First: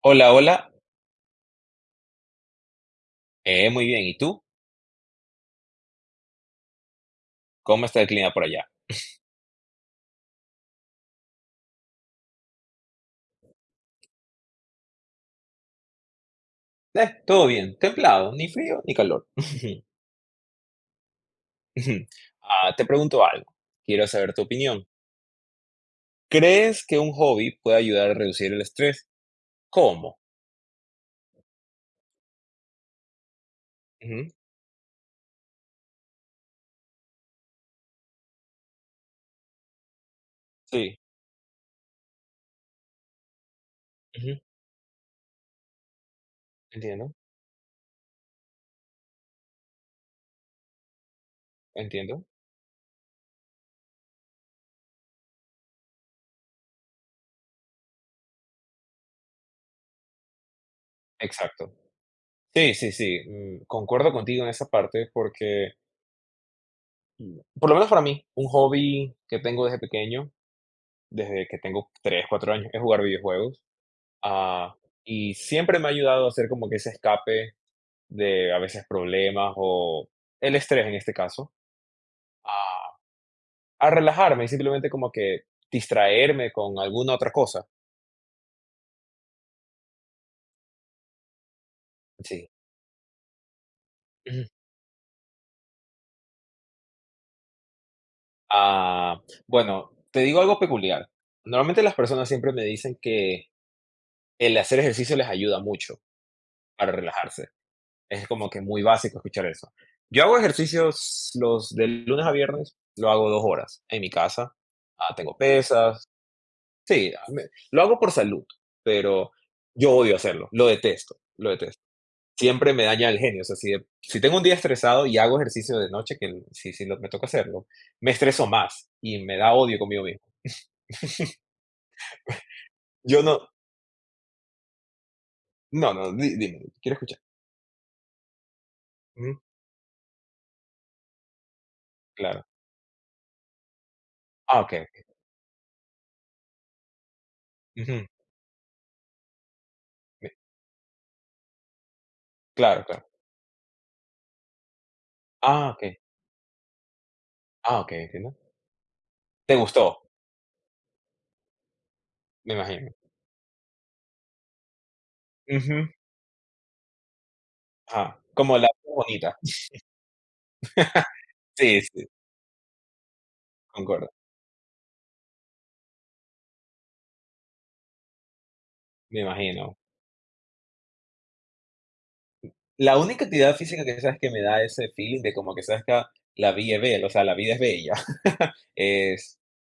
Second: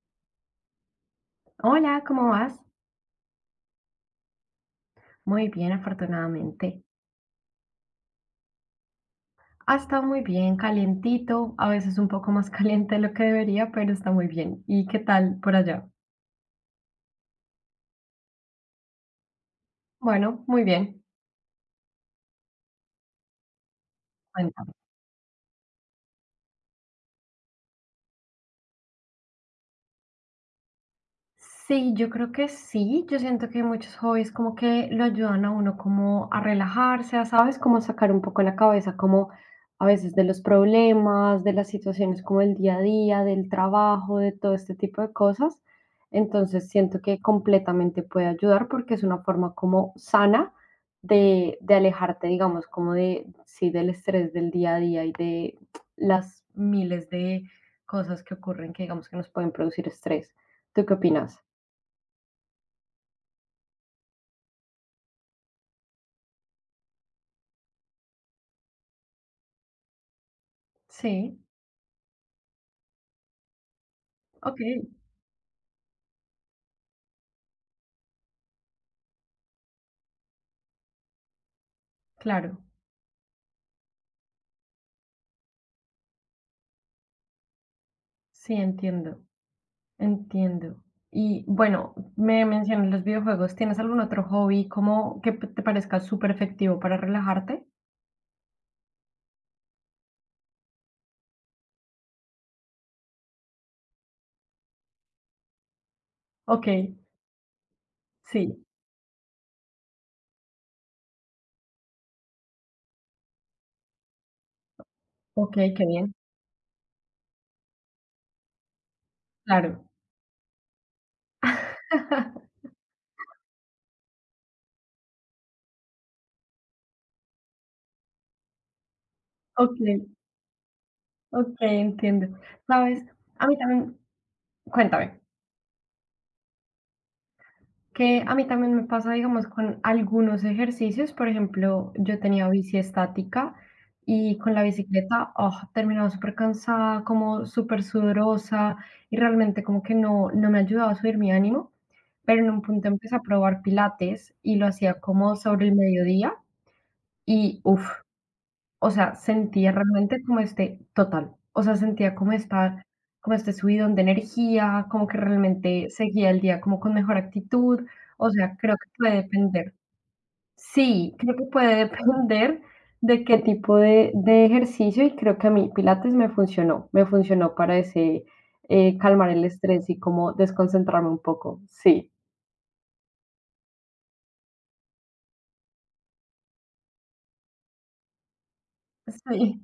Hola, hola. Hola, ¿cómo vas? Muy bien. ¿Y tú? Muy bien, afortunadamente. ¿Cómo está el clima por allá? Ha estado muy bien, calientito, a veces un poco más caliente de lo que debería, pero está muy bien. ¿Y qué tal por allá? Todo bien. Templado. Ni frío ni calor. Bueno, muy bien. Ah, te pregunto algo. Quiero saber tu Cuéntame. opinión. ¿Crees que un hobby puede ayudar a reducir el estrés? ¿Cómo? Sí, yo creo que sí. Yo siento que muchos Ujú. hobbies como que lo ayudan a uno como a relajarse, a, ¿sabes? Como sacar un poco la cabeza, como a veces de los Sí. problemas, de las situaciones como el día a día, del trabajo, de Ujú. todo este tipo de cosas. Entonces siento Entiendo. que completamente puede ayudar porque es una forma como sana de Entiendo. alejarte, digamos, como de, sí, del estrés del día a día y de las miles de cosas que ocurren que digamos que nos pueden producir estrés. ¿Tú qué opinas? Exacto. Sí, sí, sí. Concuerdo contigo en esa parte porque, por lo menos para mí, un hobby que tengo desde pequeño, Sí, desde que tengo 3, 4 años, es jugar videojuegos. Ah, okey, y siempre me ha ayudado a hacer como que ese escape de a veces problemas o el estrés en este caso, claro. a, a relajarme y simplemente como que distraerme con alguna otra cosa. Sí, entiendo, entiendo. Y bueno, me Sí. mencionas los videojuegos, ¿tienes algún otro Ujú. hobby como que p te parezca súper efectivo para relajarte? Ah, bueno, te digo algo peculiar. Normalmente las personas siempre me dicen que el hacer ejercicio les ayuda mucho Okey, para relajarse. Es como que sí, muy básico escuchar eso. Yo hago ejercicios los de lunes a viernes, lo hago 2 horas en mi casa. Tengo okey, qué pesas. bien, Sí. Lo hago por salud, pero claro. yo odio hacerlo, lo detesto, lo detesto. Siempre me daña el genio, o sea, si tengo un día estresado y hago ejercicio de noche, que el- si, si lo- me toca hacerlo, me estreso más y me da odio Okey, conmigo mismo. okey, entiendo. ¿Sabes? Yo A no, mí también. Cuéntame. no, no, dime, quiero escuchar. Que a mí también me pasa, Ujú, digamos, con algunos ejercicios. Por ejemplo, yo claro. tenía bici estática y con Ah, la ok. Ok, bicicleta, oh, terminaba súper cansada, como súper ujú. sudorosa y realmente como que no, me- no me ayudaba a subir mi ánimo. Pero en un Claro, punto claro. empecé a probar pilates y lo hacía como sobre Ah, el ok. mediodía y Ah, uff, ok, entiendo. o sea, ¿Te sentía gustó? realmente como este total, o sea, sentía como Me esta imagino. como este subidón de energía, como que Ujú, realmente seguía el día como con mejor actitud, ajá. o sea, Como la creo que puede bonita. depender. Sí, creo que puede Sí, sí, depender de qué tipo concuerdo, de ejercicio, y creo que a mí pilates me funcionó para ese, me calmar el imagino. estrés y como desconcentrarme un poco, sí. La única actividad física que sabes que me da ese feeling de como que sabes que la vida es bella, o sea, la vida es bella, es Sí,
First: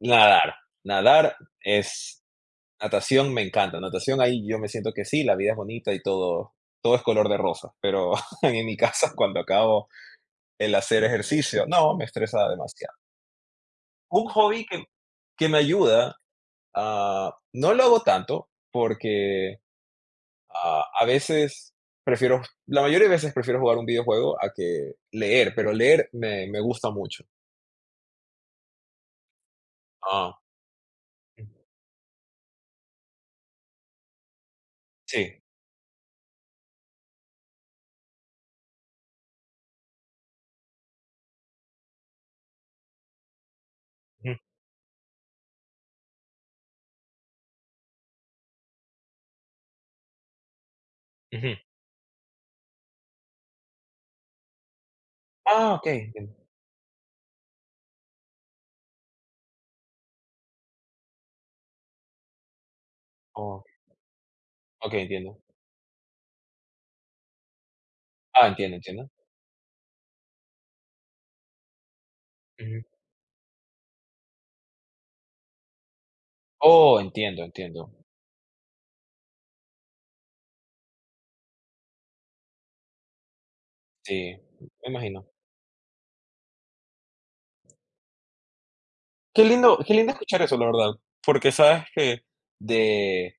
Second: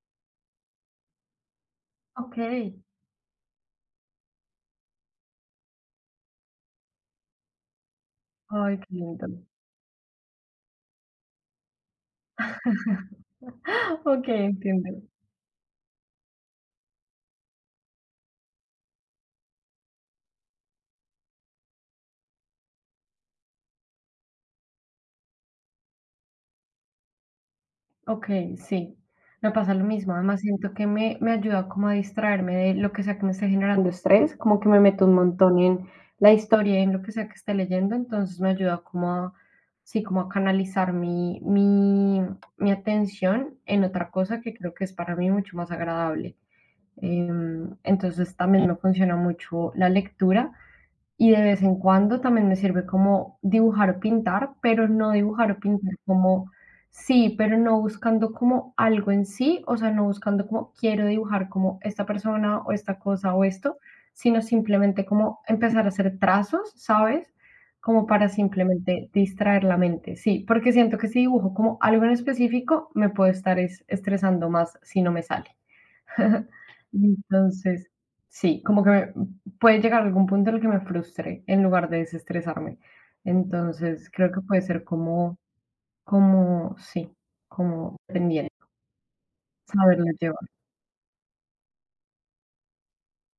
nadar. Nadar es okey. natación, me encanta. Natación ahí yo me siento que sí, la vida es bonita y todo, todo es color de rosa. Pero en mi Ay, qué casa lindo. cuando acabo el hacer ejercicio, no, me estresa demasiado. Un Okey, hobby que, entiendo. que me ayuda, no lo hago tanto porque Ah, a veces prefiero, la mayoría de veces prefiero jugar un videojuego a que leer, pero leer me gusta mucho. Ok, sí, me pasa lo mismo. Ah, Además, siento que me mm, ayuda como a distraerme de lo que sea que me esté generando estrés, como que me meto un sí. montón en la historia, en lo que sea que esté leyendo, entonces me ayuda como a, sí, como a canalizar mi atención en otra Ujú, cosa que creo que es para mí mucho más agradable. Entonces también me funciona mucho la lectura. Y de ujú. vez en cuando también me sirve como dibujar o pintar, pero no dibujar o Ah, ok, pintar entiendo. como sí, pero no buscando como algo en sí, o sea, no buscando como quiero dibujar como esta persona o esta cosa o Oh, esto, sino ok, simplemente entiendo. como empezar a hacer trazos, ¿sabes? Como para Ah, entiendo, simplemente entiendo. distraer la mente, sí, porque siento que si dibujo como algo en Ujú. específico, me puedo estar estresando más si no me sale. Oh, entiendo, Entonces, entiendo. sí, como que me puede llegar algún punto en el que me frustre en lugar de desestresarme. Entonces, Sí, creo que puede ser me imagino. como sí, como pendiente, Qué saberlo lindo escuchar llevar. eso, la verdad. Porque sabes que de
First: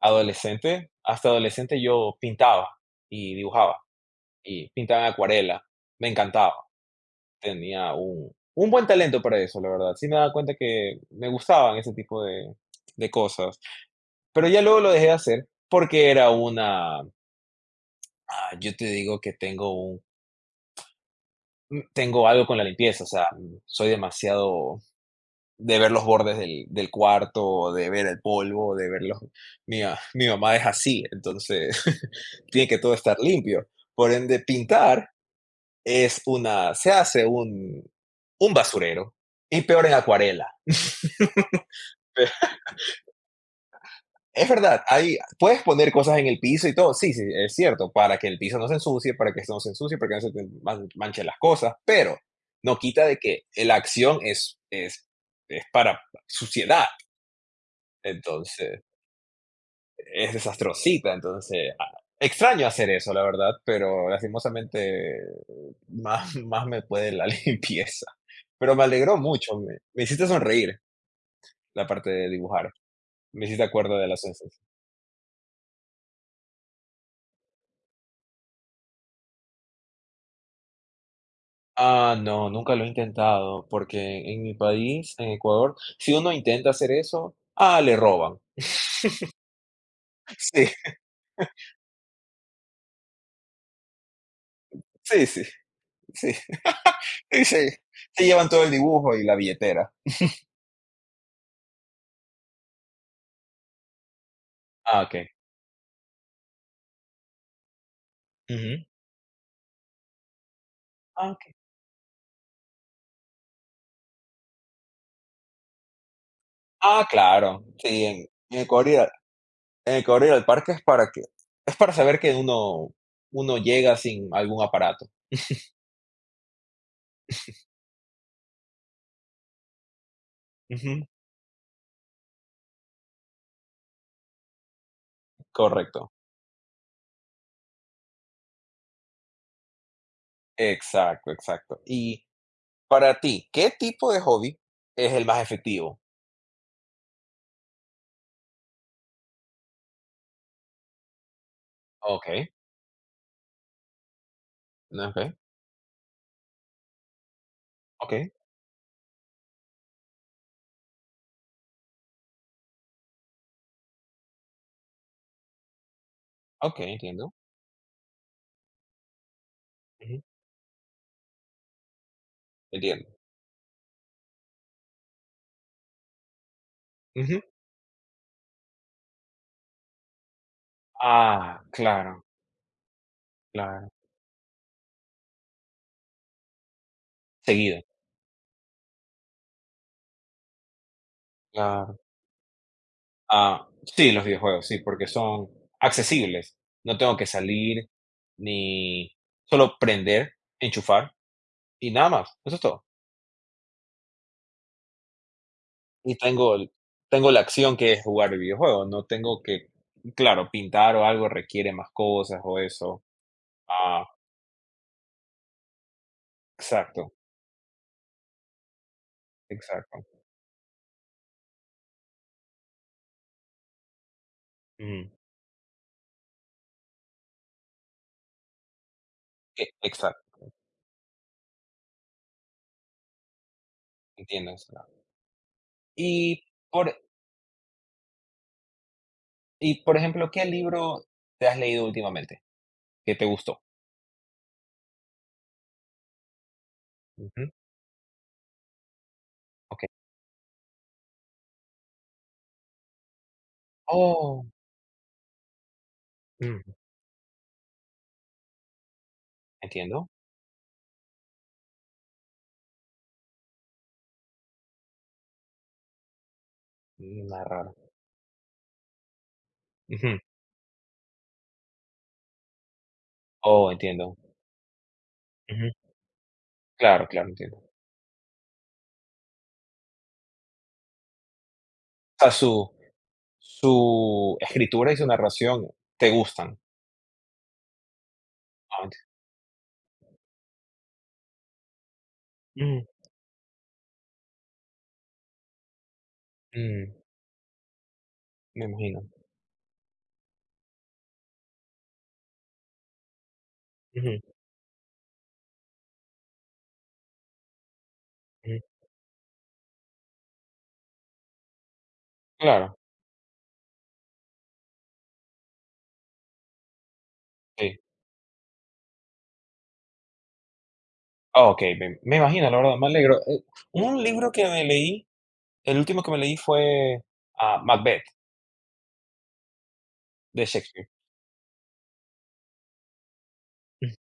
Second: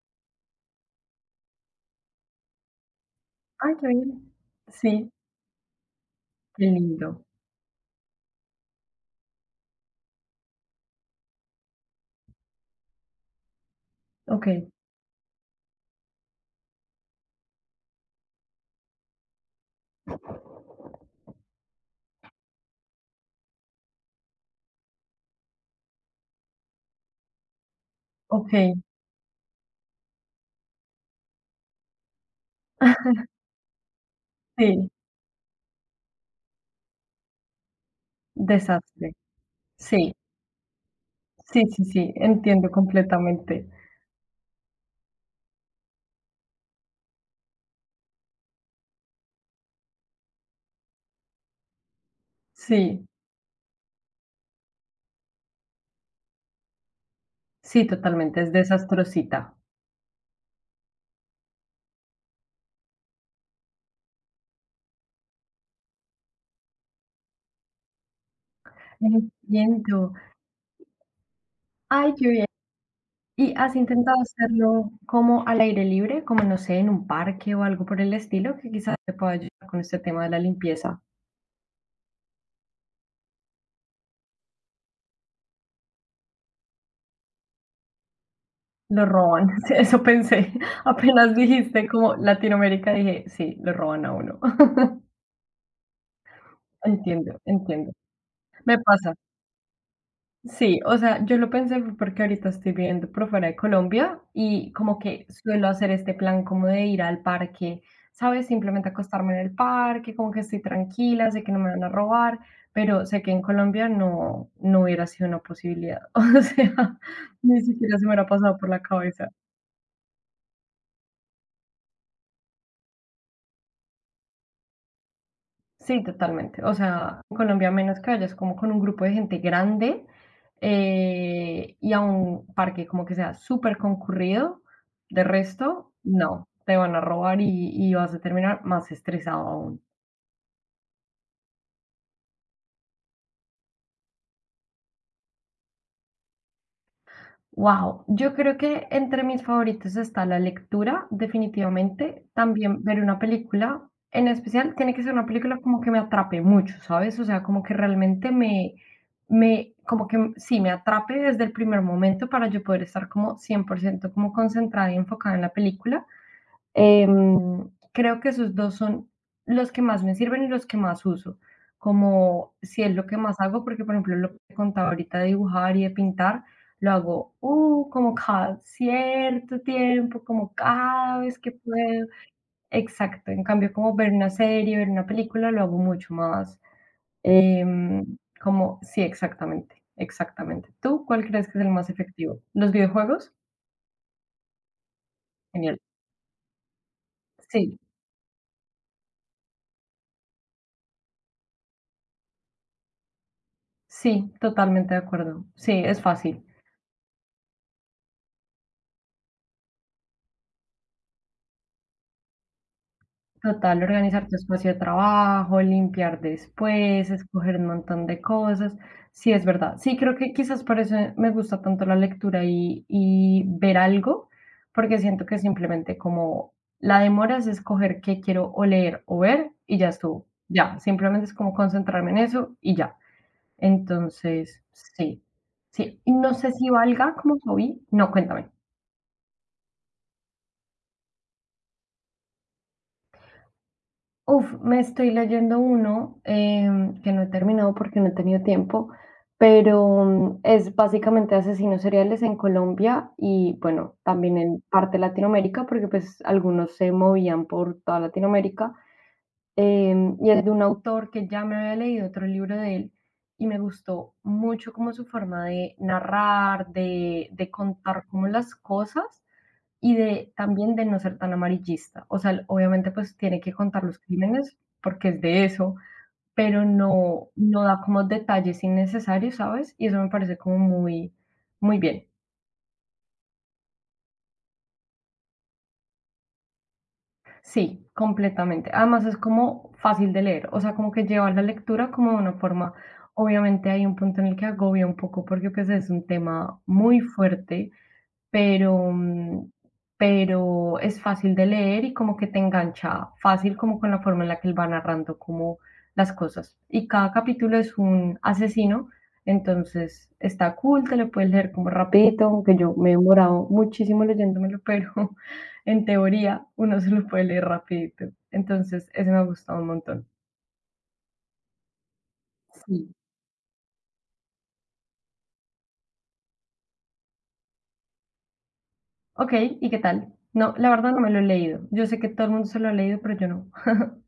hasta adolescente yo pintaba y Ay, dibujaba qué bien. y pintaba Sí, en acuarela. Me encantaba. qué lindo. Tenía un buen talento para eso, la verdad. Sí me daba cuenta que me gustaban ese tipo de cosas, pero Okey, ya luego lo dejé de hacer porque era una ah, yo te digo que tengo algo con la limpieza, o sea, soy demasiado de ver los bordes del cuarto, de ver el okey, polvo, de ver los mi ma mi mamá es así, entonces tiene que todo estar limpio. Por ende, sí, pintar es una se hace un desastre. basurero, y peor en Sí, acuarela. sí, sí, sí, entiendo completamente. Es verdad, hay, puedes poner cosas en el piso y todo, sí, sí, es cierto, para que el piso no se ensucie, para que esto no se ensucie, para que no se te manchen las cosas, pero no Sí, quita de que la acción es para suciedad, sí, totalmente, es entonces desastrosita. es desastrosita, entonces extraño hacer eso, la verdad, pero lastimosamente más, más me puede la limpieza. Pero me alegró mucho, me Entiendo. hiciste sonreír la parte Ay, qué de bien. dibujar, me ¿Y hiciste has acuerdo de la, intentado sens- hacerlo como al aire libre, como no sé, en un parque o algo por el estilo, que quizás te pueda ayudar con este tema de la limpieza? Ah, no, nunca lo he intentado, porque en mi país, en Ecuador, si uno intenta hacer eso, le roban. Lo roban, sí, eso pensé. Apenas dijiste como Latinoamérica, dije, sí, lo roban a uno. Sí, sí, sí, sí. Entiendo, Y se, entiendo. se llevan todo el Me pasa. dibujo y la billetera. Sí, o sea, yo lo pensé fue porque ahorita estoy viviendo por fuera de Colombia y como Ah, ok. que suelo hacer este plan como de ir al parque, ¿sabes? Ujú. Simplemente acostarme en el parque, como que estoy Ah, tranquila, sé ok. que no me van a robar, pero sé que en Colombia no, no hubiera sido una posibilidad. O sea, Ah, ni claro. siquiera se Sí, me hubiera en, pasado en por la Ecuador, cabeza. en Ecuador ir al parque es para saber que uno llega sin algún aparato. Sí, totalmente. O sea, en Colombia, a menos que vayas como con un grupo de gente grande Ujú. Y a un parque como que sea súper concurrido, de resto, Correcto. no, te van a robar y, vas a terminar más estresado aún. Exacto, exacto. Y para ti, ¿qué tipo de hobby es el más efectivo? Wow, yo creo que entre mis favoritos está la lectura, definitivamente. Ok, También ver una película, en especial tiene que ser una ok, película como que me atrape mucho, ¿sabes? O sea, como que ok. realmente como que sí, me atrape desde el primer momento para yo poder estar como 100% como concentrada y enfocada en la película. Okey, entiendo. Creo que esos 2 son los que más me Ujú, sirven y los que más uso, como si es lo entiendo. que más hago, porque, por ejemplo, lo que te contaba ahorita de dibujar y de pintar, lo hago, Ujú. Como cada cierto tiempo, como cada vez que Ah, puedo. claro, Exacto, en cambio, claro. como ver una serie, ver una película, lo hago mucho más, Seguido, como sí, exactamente, exactamente. ¿Tú cuál crees que es el más claro. efectivo? ¿Los videojuegos? Ah, sí, los videojuegos, sí, porque son Genial. accesibles. No tengo que Sí, salir ni solo prender, enchufar y nada más, eso es todo. sí, totalmente de acuerdo. Sí, es Y fácil. Tengo la acción que es jugar el videojuego, no tengo que, claro, pintar o algo requiere más cosas o eso. Total, Ah, organizar tu espacio de trabajo, limpiar después, exacto, escoger un montón de cosas. Sí, es verdad. Sí, exacto. creo que quizás por eso me gusta tanto la lectura y, ver algo, porque Ujú, siento que simplemente como la demora es escoger qué quiero o leer o ver y ya estuvo. exacto, Ya, simplemente es como concentrarme en eso y ya. entiendo Entonces, eso. sí, sí. Y no Y sé si por valga como hobby. No, cuéntame. Y, por ejemplo, ¿qué libro te has leído últimamente que te gustó? Uf, me estoy leyendo uno que no he Ujú. terminado porque no he tenido tiempo, Okey. pero es básicamente asesinos seriales en Colombia y bueno, también Oh, en parte Latinoamérica, porque pues algunos mm, se movían por toda Latinoamérica. entiendo. Y es de un autor que ya me había leído otro libro de él y me gustó mucho como su forma de narrar, Nada de raro. contar como las cosas y Ujú. de también de no ser tan amarillista. O sea, obviamente pues tiene que Oh, contar los entiendo. crímenes porque es de Ujú. eso, pero Claro, claro, no, entiendo. no O da como detalles innecesarios, ¿sabes? Y eso me parece como muy, muy bien. sea, su escritura y su narración te gustan. Sí, completamente. Ah, Además es como fácil de leer, o sea, como que llevar la lectura como de una forma, mm, obviamente hay un punto en el que agobia un poco porque pues es un tema mm, muy fuerte me pero, imagino. mm, pero es fácil de leer y como que te engancha fácil como con la Ujú, forma en la que él va narrando como las cosas. Y cada capítulo es un ujú. asesino, entonces está cool, te lo puedes leer como rapidito, aunque yo Claro, me he demorado muchísimo leyéndomelo, pero en teoría uno se lo puede leer sí. rapidito. Entonces, ese me ha gustado un montón. Ah, okey, me imagino, la verdad, me Sí. alegro. Un libro que me leí, El último que me leí fue, Macbeth Ok, ¿y qué tal? de No, la Shakespeare. verdad no me lo he leído. Yo sé que todo el mundo se lo ha leído, pero yo no.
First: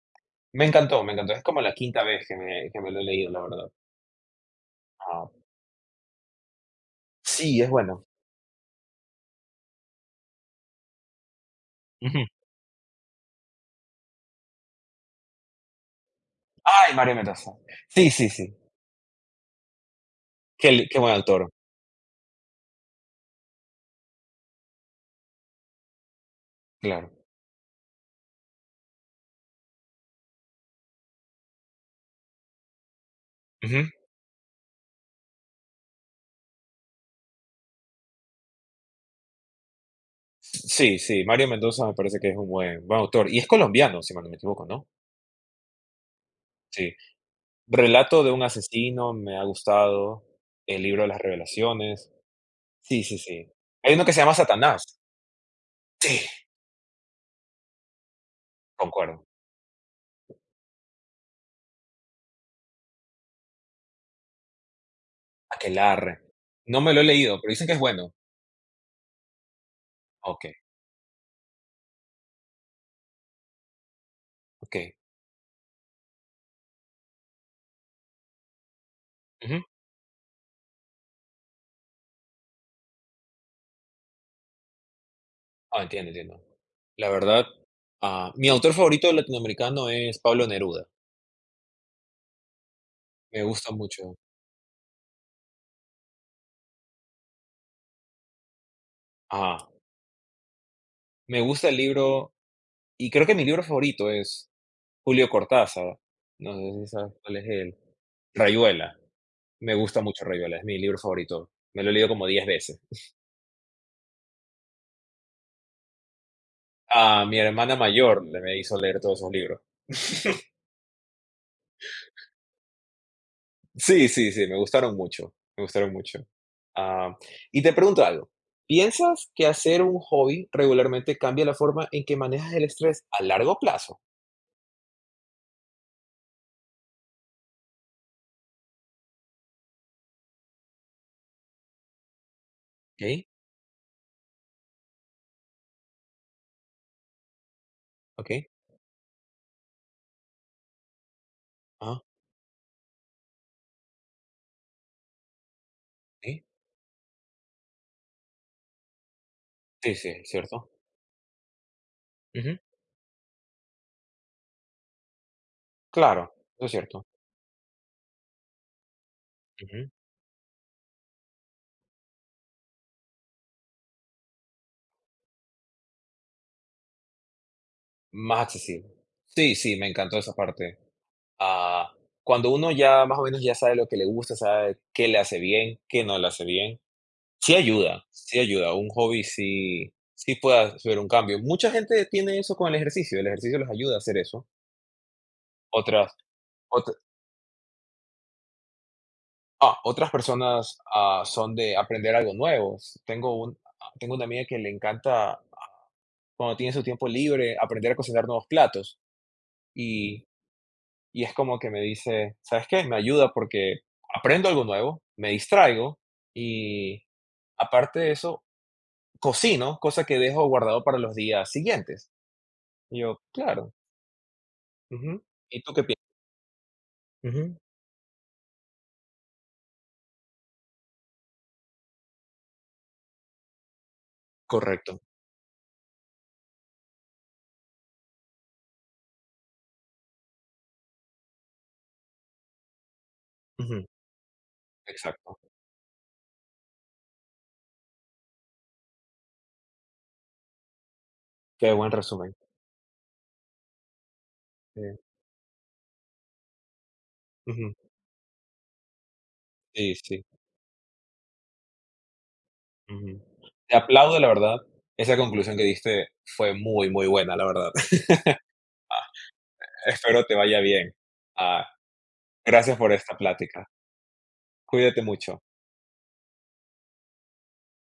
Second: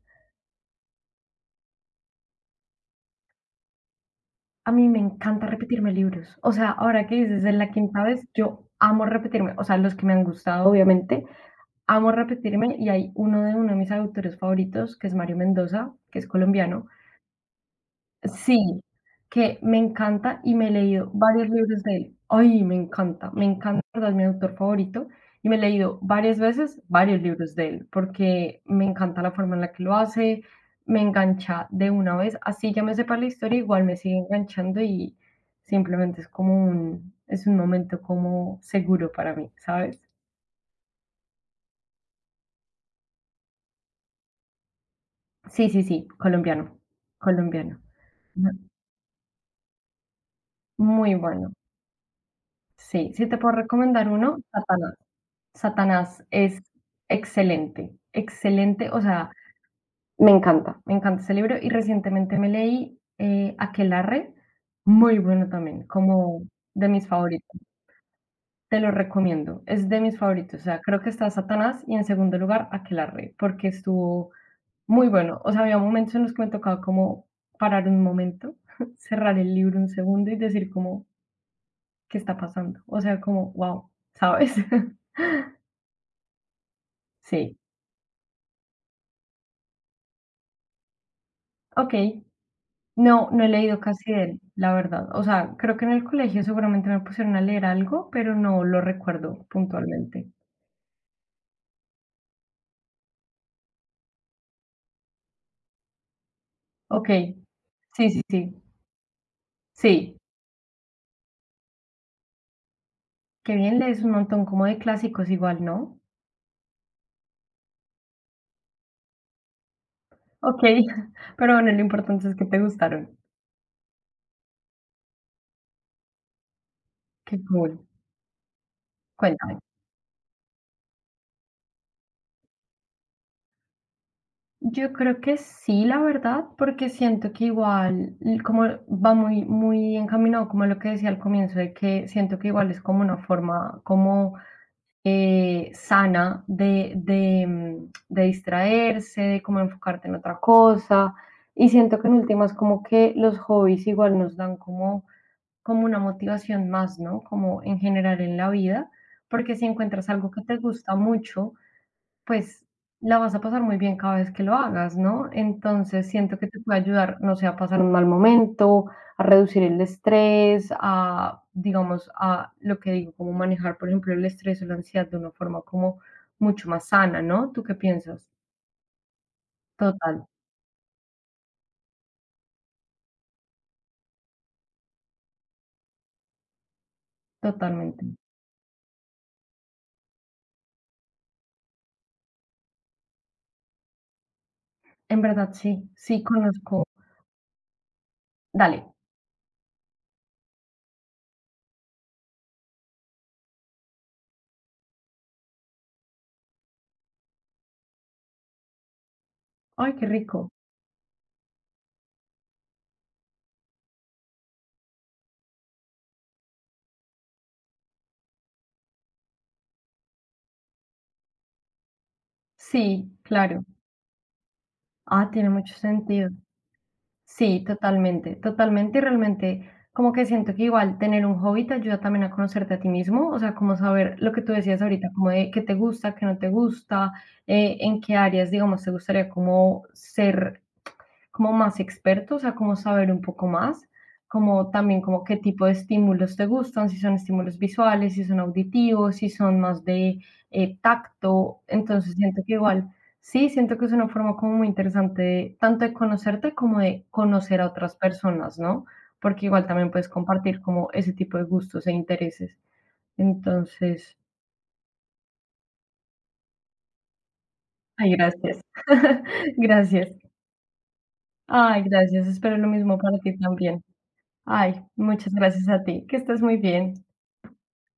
Me encantó, me encantó. Es como la quinta vez que me lo he leído, la verdad. A mí me Ah, encanta repetirme libros. O sea, ahora que dices, es sí, es la quinta bueno. vez, yo amo repetirme. O sea, los que me han gustado, obviamente, amo Ujú. repetirme. Y hay uno de mis autores favoritos, que es Mario Mendoza, que es colombiano. ¡Ay, Mario Mendoza! Sí, sí, sí. Sí, que me encanta y me he Qué leído buen varios autor, libros de él. Ay, me encanta, de verdad, es mi autor favorito y me he leído varias veces claro. varios libros de él porque me encanta la forma en la que lo hace, me engancha de una vez, así ya me sepa la historia, igual Ujú. me sigue enganchando y simplemente es un momento como seguro para mí, ¿sabes? Sí, sí, Mario Mendoza me parece que es un buen, buen autor. Y es colombiano, si mal no me equivoco, ¿no? Sí, sí, sí, colombiano, Sí. colombiano. Relato de un asesino, me ha gustado. El libro de Muy las bueno. revelaciones. Sí, Sí, sí, si te sí. puedo Hay uno recomendar que se llama uno, Satanás. Satanás. Sí, Satanás es excelente, excelente, o concuerdo. sea, me encanta ese libro y recientemente me leí Aquelarre, muy bueno también, Aquelarre. como No de me lo he mis leído, favoritos, pero dicen que es bueno. te lo recomiendo, es de mis Ok, favoritos, o sea, creo que está Satanás y en segundo lugar Aquelarre, porque estuvo ok. muy bueno, o sea, había momentos en los que me tocaba como parar un momento, cerrar el Ujú. libro un segundo y decir como, ¿qué está pasando? O sea, como, wow, ¿sabes? Ah, entiendo, entiendo. La verdad, Sí, mi autor favorito latinoamericano es Pablo Neruda. ok. No, Me no he gusta leído casi mucho. de él, la verdad. O sea, creo que en el colegio seguramente me pusieron a leer algo, pero no lo recuerdo Ah, puntualmente. me gusta el libro, y creo que mi libro favorito es Julio Cortázar. No sé si Ok, sabes cuál es él. sí, sí, sí. Rayuela. Me gusta Sí, mucho Rayuela, es mi libro favorito. Me lo he leído como 10 veces. qué bien lees un montón como de clásicos igual, ¿no? A mi hermana mayor le me hizo leer todos esos libros. Ok, pero bueno, lo importante es que te gustaron. Sí, sí, sí, me gustaron mucho, me gustaron mucho. Ah, Qué y te cool. pregunto algo, ¿piensas que Cuéntame. hacer un hobby regularmente cambia la forma en que manejas el estrés a largo plazo? Yo creo que sí, la verdad, porque siento que igual, como va muy, muy encaminado, como lo que decía al comienzo, de que siento que igual es como ¿Ok? una forma, como sana de ¿Ok? distraerse, de como enfocarte en otra cosa. Y siento ah, que en últimas como que los hobbies igual nos dan como una sí, motivación más, ¿no? Como en general en la vida, porque si sí, encuentras sí, es algo que te cierto. gusta mucho, Ujú, pues la vas a pasar muy bien cada vez que lo hagas, ¿no? Entonces claro, siento que te eso es puede cierto. ayudar, no sé, a pasar un mal momento, a reducir el Ujú, estrés, a, digamos, a lo que digo, como manejar, por ejemplo, el estrés o la ansiedad de una forma como mucho más sana, ¿no? ¿Tú qué piensas? más accesible. Sí, sí, me Total, encantó esa parte. Ah, cuando uno ya más o menos ya sabe lo que le gusta, sabe qué le hace bien, qué no le hace bien. Sí totalmente. ayuda, sí ayuda. Un hobby sí, sí puede hacer un cambio. Mucha gente tiene eso con el ejercicio les ayuda a hacer eso. En verdad, sí, Otras sí conozco. otra Dale. otras personas, son de aprender algo nuevo. Tengo un tengo una amiga que le encanta, cuando tiene su tiempo libre, aprender a cocinar nuevos platos, Ay, qué y rico. y es como que me dice: "¿Sabes qué? Me ayuda porque aprendo algo nuevo, me distraigo y aparte de eso, cocino, cosa que dejo guardado para los días siguientes". Y Sí, yo: claro. "Claro". Ujú. Ah, tiene ¿Y mucho tú qué piensas? sentido. Ujú. Sí, totalmente, totalmente y realmente como que siento que igual tener un hobby te ayuda también a conocerte a ti mismo, o sea, como saber lo que tú decías Correcto. ahorita, como de qué te gusta, qué no te gusta, en qué áreas, digamos, te gustaría como ser como más expertos, o sea, como saber un poco más, Ujú. como también como qué Exacto. tipo de estímulos te gustan, si son estímulos visuales, si son auditivos, si son más de tacto. Qué buen Entonces resumen. siento que igual, sí, siento que es una forma como muy Eh, interesante tanto de conocerte como de conocer a Ujú. otras personas, ¿no? Porque igual también Sí, puedes sí. compartir como ese tipo de gustos e intereses. Ujú. Te Entonces, aplaudo, la verdad. Esa conclusión que diste fue muy, muy buena, la verdad. ay, gracias. Ah, Gracias. Espero te vaya bien. Ah, Ay, gracias. Espero lo Gracias por mismo esta para ti plática. también. Ay, Cuídate muchas mucho. gracias a ti. Que estés muy bien.